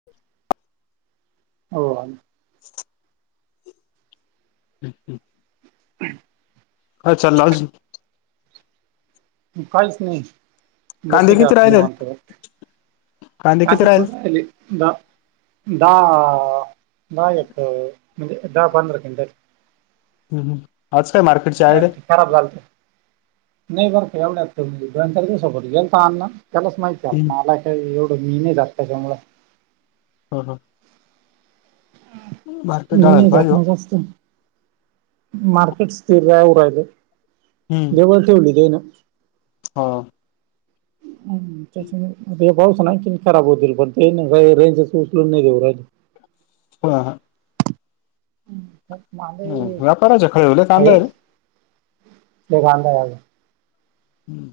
[unintelligible] हो. [inaudible] हम्म हम्म. [inaudible] काय चाल अजून? काहीच नाही. कांदे बसुने किती आता राहिले निवांत फक्त कांदे किती राहिले [unintelligible] द दहा दहा य म्हणजे दहा पंधरा कंटात ह आज काय मार्केटची आयडिया? खराब झालत नाही बर एवढ्यात त दोन चार दिवसभर गेल तर आण्णा त्यालाच माहित. जास्त हम्म मला काय एवढं मी नाही जात त्याच्यामुळं. हं हं. मार्केट मी डाळायला नाही जात पाहिजे हो न जास्त. मार्केट स्थिर राहू राहील देवळ ठेवली देे ना. हा. मंग त्याच्यामुळे त्या पाऊस नाही की खराब होतील पण ते रेंजच उचलून नाही देऊ राहिल. हा हा. हम. ह व्यापारच कळले कांदे येईल. येखादा आहे. हम्म.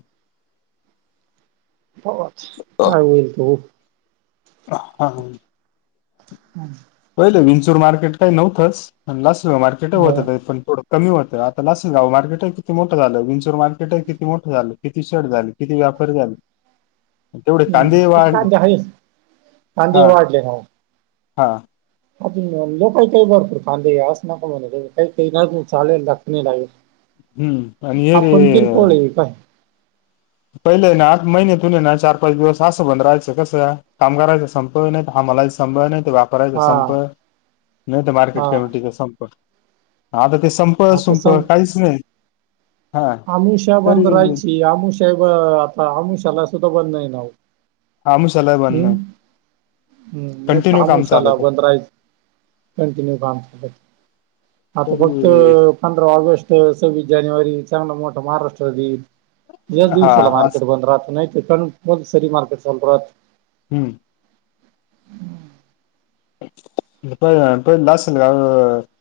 पाहू आता काय होईल ते होईल. हा. हम्. पहिले विंचर मार्केट काही नव्हंच प लास्ट मार्केट हो. होत पण थोड कमी होत आता लस जाव मार्केट आहे किती मोठं झालं विंचोर मार्केट आहे किती मोठं झालं किती शर्ट झाली. किती व्यापार झाला. हम्म कांद्या हरी कांदे वाढले ना. हां. अजून लोकही काही भरपूर फांदच नक म्हणा काही काही चालेल द नाही लागेल. हम्म आणि हे आपण किरकोळये काय. पहिलं ना आता महिने तुन ना चार पाच दिवस असं बंद राहायचं कसं कामगारांचा संप व नाही हामलाहीच संपव नाही ते बा हा हा [unintelligible] ते संप आता संप काहीच नाही. हा आमिषा तरी बंद राहायची आमषा ब आता आमिषाला सुद्धा बंद नाही ना. अमिषाला ही बंद हम्म नाही. हम्म नाही त कंटिन्यू काम अमिषाला चालत बंद राय कंटिन्यू काम. आता फक्त तरी पंधरा ऑगस्ट सव्वीस जानेवारी चांगला मोठा महाराष्ट्र दिन याच हा दिवसाला अस मार्केट बंद राहत नाही कारण सरी मार्केट चालू राहत. हम. [unintelligible]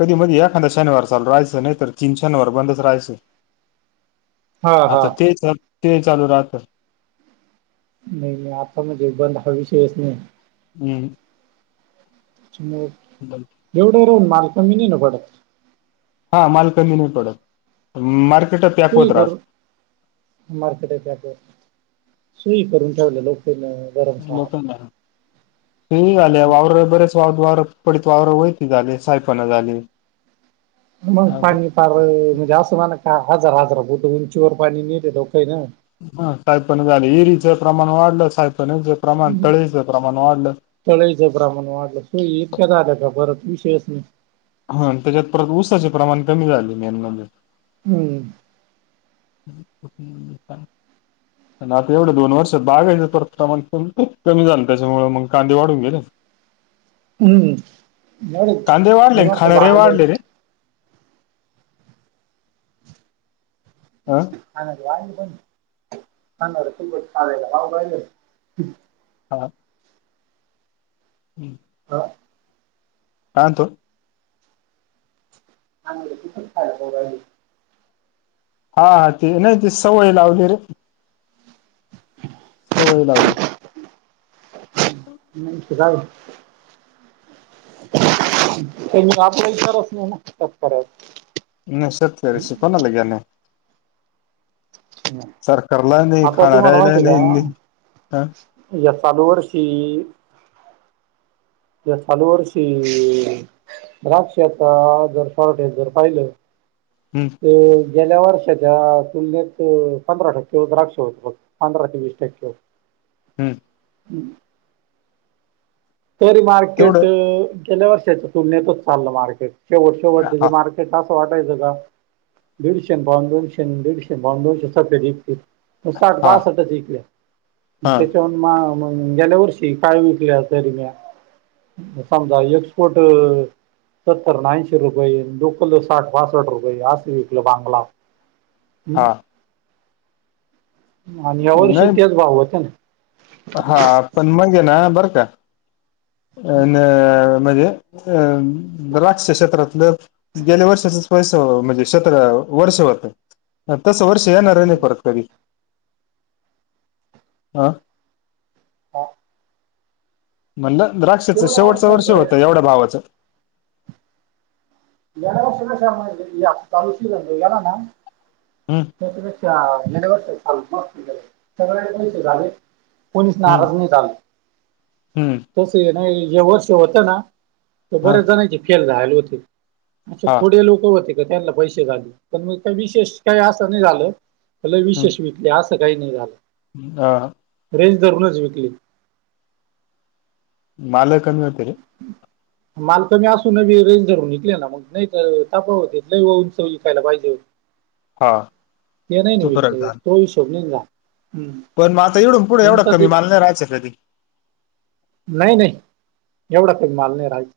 कधी मधी एखादा शनिवार चालू राहायचं नाही तर तीन शनिवार बंदच राहायचं. हा हा आता ते ते चालू राहत. नाही नाही आता म्हणजे बंद हा विषयच नाही. हम्. तेच्यामुळं [unintelligible] एवढं राहून मालस मी नाही न पडत. हा माल कमी नाही पडत, पण मार्केट प्याक होत राहात. मार्केटच्यात, सुई करून ठेवलेले त्यानं. लोकांना, [unintelligible] वावरं बरेच. त्याव्दारत पडकी आवर वैती झाले साहेपणा झाले. मग पाणी हा पार्र म्हणजे असं म्हणा का हजार हजार घुट उंचीवर पाणी नेत डोक्यानं. हं सायपण झाले इरीचं प्रमाण वाढलं सायपनेच प्रमाण तळेचं प्रमाण वाढलं. तळईच प्रमाण वाढलं त इतक्या नादात बर विश्वास नाही. हा त्याच्यात परत ऊसाचे प्रमाण कमी झाले मेन म्हणजे. हम्म ऊस कुठून नेतात. पण आता एवढं दोन वर्षात बागायच [unintelligible] त्याच्यामुळे मंग कांदे वाढून गेलेत. हम्म कांदे वाढले आण एवढे खाणारेही बागलं वाढले रे. हा [unintelligible] राहिलं हा हं हा आणतो. आंद्र किती [unintelligible] हा, ती नाही ती सवय लावली रे. सवय लावली. [unintelligible] जाऊदे. मी आपलं इचार असले ना तेच करायच. न [unintelligible] सुता ना लगेने सरकारला नाही आता तुम्हाला खाणार्यायला माहिती आहे नाही नी का हं. या चालू वर्षी या चालू वर्षी द्राक्ष आता, जर सावटे जर पाहिलं. हम् ते गेल्यावर्षाच्या आत. तुलनेत, पंधरा टक्के व द्राक्ष होत [unintelligible] पंधरा ते वीस टक्केवर. हम्म हम्म तरी मार्केट, तेवढं गेल्या वर्षाच तुलनेतच चाललं मार्केट शेवटच्या हा [unintelligible] मार तिथं असं वाटायचं का दीड [unintelligible] [unintelligible] पण साठ हा बासटच विकल्या, हा त्याच्यावन मा म गेल्यावर्षी कायम विकल्या होत्या. [unintelligible] मग समजा एक्सपोट सत्तरणऐंशी रुपये लुकल साठ बासट रुपये असं विकलं बांगला. हा हम्म हम्म आणि ह्यावर्षी नाही तेच भाव होतं ना. हा पण म्हणजे ना बरं त्या अ न म्हणजे. अम द्राक्ष क्षेत्रातलं गेल्या वर्षाचच पैस म्हणजे शतरा वर्ष होतय. तसं वर्ष येणार आहे ना परत कधी, हा. [inaudible] म्हणलं द्राक्षचं तेवढं शेवटचं वर्ष होतं गेल्या एवढ्या भावाचं. गेल्या वर्ष [unintelligible] चालू श [unintelligible] गेला ना. हम्म. त्याच्यापेक्षा गेल्या वर्षी चांगलं झालं सगळयला पैसे झाल. कोणीच हम्म नाराज नाही झालं. हम्म. तस ये नाही हे वर्ष होतं ना तर हा बऱ्याच जणांचे फेल झाले होती. असे हा थोडे लोक होते का त्यांना पैसे झाले पण मग का विशेष काही असं नाही झालं. लई हम्म विशेष विकले असं काही नाही झालं. [inaudible] रेंज धरूनच विकली. मालही लई कमी होते रे. माल कमी असूनी रेज धरून विकले ना मग. नाही तर ताप होत लई उंच विकायला पाहिजे. हा ते नाही नाही तो फरक झाला विकत तो हिशोब नाही ना. झाला पण आता इडून पुढे एवढा तुमचा कमी ते माल नाही राहिचा कधी? नाही नाही एवढा काही माल नाही राहिचा.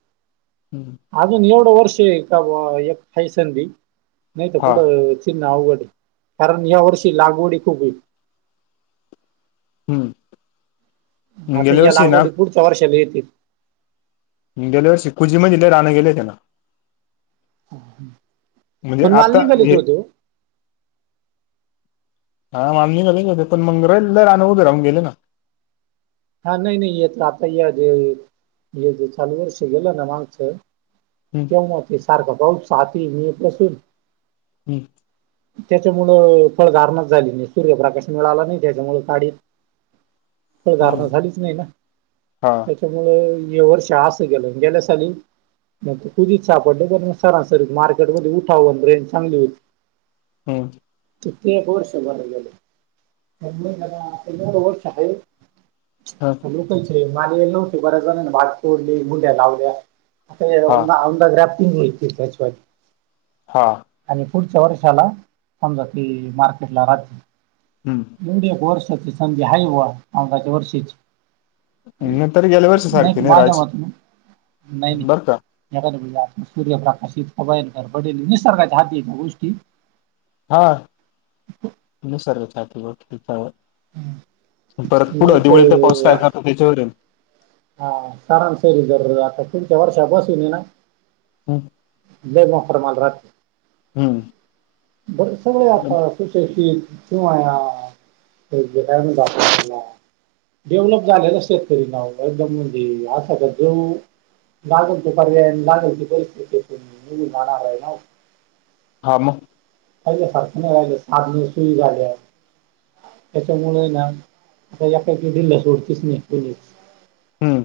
हम्म. अजून एवढं वर्ष का एक हाय संधी नाही तर हा पुढं फिरणं अवघड कारण या वर्षी लागवडी खूप होईल. हम्म. आता गेल्या या वर्षी ना लागवडी पुढच्या वर्षाला येतील. गेल्या वर्षी खुचीमध्ये लई रान गेलं होते ना. म्हणजे पण माल आता निघाले होते हो. [inaudible] हा निघाले होते पण मग रन लई उभे राहून गेले ना. हा नाही नाही तर आता या जे जे चालू वर्ष गेलं ना मागच. हम्म. तेव्हा ते सारखं पाऊसहाती मे पासून. हम्म. त्याच्यामुळं फळधारणाच झाली नाही सूर्यप्रकाश मिळाला नाही त्याच्यामुळ काडी हम्म. हा [unintelligible] त्याच्यामुळे ये वर्ष अस गेलं गेल्या साली [unintelligible] सापडलं तर म सरांसरीत मार्केटमध्ये उठावन रईन चांगली होईल. हम्म. ते एक वर्ष जड गेल [unintelligible] हा. लोकायचे मालवेल नव्हते बऱ्याचजनानं भात फोडली मुड्या लावल्या आता हा औंदा औंदा ग्राफ्टिंग हे [unintelligible] हां. आणि पुढच्या वर्षाला समजा ते मार्केटला राहतील. हम्म. एवडी एक वर्षाची संधी हाईवा औंदाच्या वर्षीच. नंतर गेल्या वर्षी नाही सारखी त माझ्या राहायची मतेनं नाही नाही. बरं का एखाद्यावेळी सूर्यप्रकाशित कवयन गरबडेल निसर्गाच्या हाती काये गोष्टी. हा नीसर्गाच्या [unintelligible] परत नाही पुढं दिवाळीत ते पाऊस काय करनार त्याच्यावरेनं. हा सारासरी जर आता पुढच्या वर्षापासुन आहे ना. हम्म लय [unintelligible] माल राहतं. हम्म बरं सगळे आता सुशक्षीत किंवा हे जे काय म्हणतो आपण त्याला-. डेव्हलप झालेला शेतकरी नाव एकदम म्हणजे अस तर जो-. लागंल ते पर्याय अन् लागंल ते पैसे. [unintelligible] हां मग. पहिले सारखं नाई राहिले साधने सुई झाल्या. त्याच्यामुळे ना आता एकाएकी ढिल्ल सोडतीच नी कोणीच. हम्म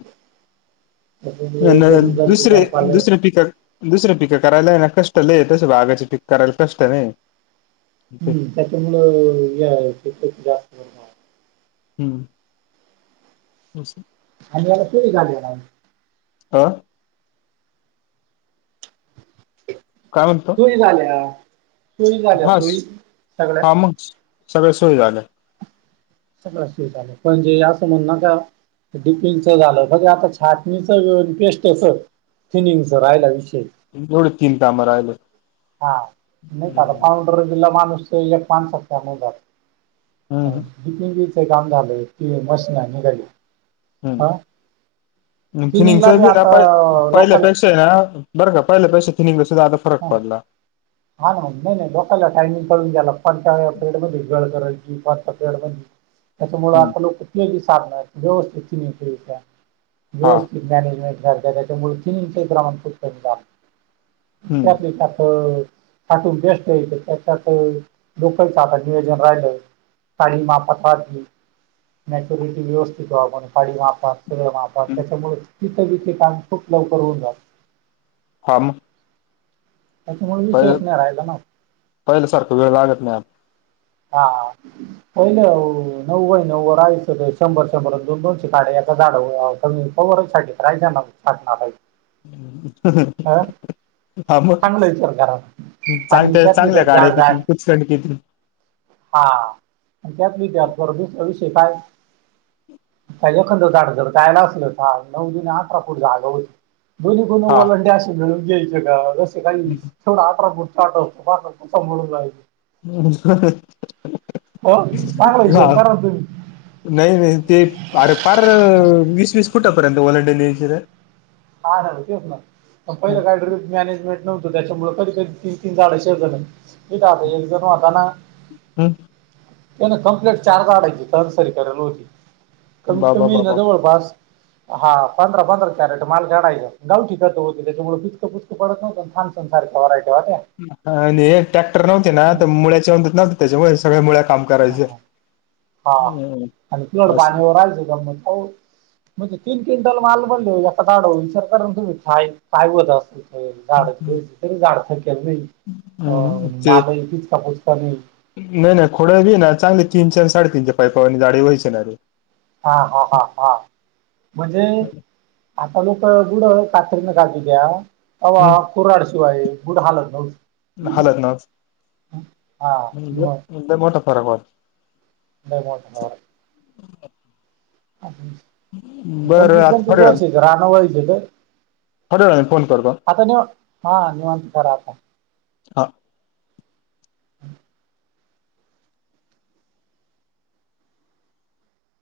त्याच्यामुळे अन एकदम दुसरे दर्जेदार पाले दुसरे पिकं-. दुसरे पिकं करायला आहे ना कष्ट लय, तस बागाचे पीकं करायला कष्ट नहीये. हम्म त्याच्यामुळं [unintelligible] जास्त कर. हं [unintelligible] आस. आणि [unintelligible] हा. काय म्हणता. सोयी झाल्या सोई झाल्या सोई सगळ्या- सगळं सोई झालं. सगळ्या सोई झाल्या पण जे आसं म्हणु नका. डिपिंचं झालं बघा आता छाटणीच अन् पेस्टचं-. [unintelligible] रायला विषय. तेवढे तीन काम राहिले. हम्म. [unintelligible] हम्म होय. दिपिंंगीचे काम झालं, ती मशीनं निघाली. हम्म हां [unintelligible] आता लोकलं- तेना बरं का पहिल्यापेक्षा थिनींगला सुद्धा आता फरक ह पडला. हा ना नाही नाही लोकाला टायमिंग कळूनन गेला कोणत्या पेडमध्ये गळ करायची कोणत्या पेडमध्ये-. [inaudible] त्याच्यामुळे आता लोक तेही सांगणार व्यवस्थित थिनींग केली का हा व्यवस्थित-. मॅनेजमेंट [inaudible] त्याच्यामुळे थिनींगचही प्रमाण खुप कमी झालं- [unintelligible] हम्म त्यातुन बेस्ट त्याच्यात लोकांच आता नियोजन राहिलं- [unintelligible] मॅचुरिटी व्यवस्थित व्हाव म्हणुन [inaudible] सगळं माफ. हम्म. त्याच्यामुळे तिथं बी ते काम खूप लवकर होऊन जात-. हा मग त्याच्यामुळे विश्वास नाही राहिला ना. पहिल्यासारखा वेळ लागत नाही. हा पहिले नव्व नव्व राहाच शंभर शंभर दोन दोनशे काडे झाड. [unintelligible] राय जा छटणार आहे. अह हा चांगलं वि सरकारात आणि चांगल्या त्यातले चांगल्या तर गाड्या जाड जाय किती कुचकंड किती हा त्याच विद्यार्थी बरोबच अविषय काय त्याच्या खं झाड जर जायला असेल होता नऊ ज अठरा फूट जाग होती दो्ही कोणी हा वॉलंटि अस मिळून घ्यायचं का जसं काही तेवढ आठरा फूट संभळून रायली हम हो सोड चांगला हिशोब करा ना तुम्ही ते नाही नाही ते अरे पार वीस वीस फुटापर्यंत वॉलडे कर हाना रे तेच ना पहिलं कायतर मॅनेजेंट नव्हतं त्याच्यामुळे कधी कधी ती तीन झाडं शेर झा नाही कता एक जण होता ना हम्म. त्या कम्प्लीट चारज आडाचीसरी करेल होती कमीत बाबा कमी बाबा जवळपास हा पंधरा पंधरा कॅरेट माल काडायं गावची खतं होती त्याच्यामुळचक पुचक पडतवत छान संसारख वराय ठेवा्या आणि ट्रॅक्टर नव्हते ना तर मुळचे अंधत नव्हते त्याच्यामुळे सगळ्या मुळ काम करायचं. ह हा आणि पिड असं पाणीवर राहायचं ग म म्हणजे तीन क्विंटल माल बनले एडव विसर करून ताय काय होत असल झाड तर झाडसक्याला नाही हम्म अ ते मालही किचका पुचका नाही नाही नाही खोड्या बी ना चांगले तीनच्या आणि साडेतीनच्या पायपावर जााडी व्हायची ना रे हा हा हा हा म्हणजे आता लोक गुड कात्रीने घाज द्या तवा हम्म कराड शिवाय गुड हालत नव्हती हालत नव्हती हा म्हणजे मग ईतका मोठा फरक वाट लय मोठ नाय वाटतो बरं पंचवीस आता पंचवीस थोड्या वेळानं वर्षाच राहणं व्हायच तर थोड्या वेळान फोन कर बरं आता निव हां निवांंत करा आता हा.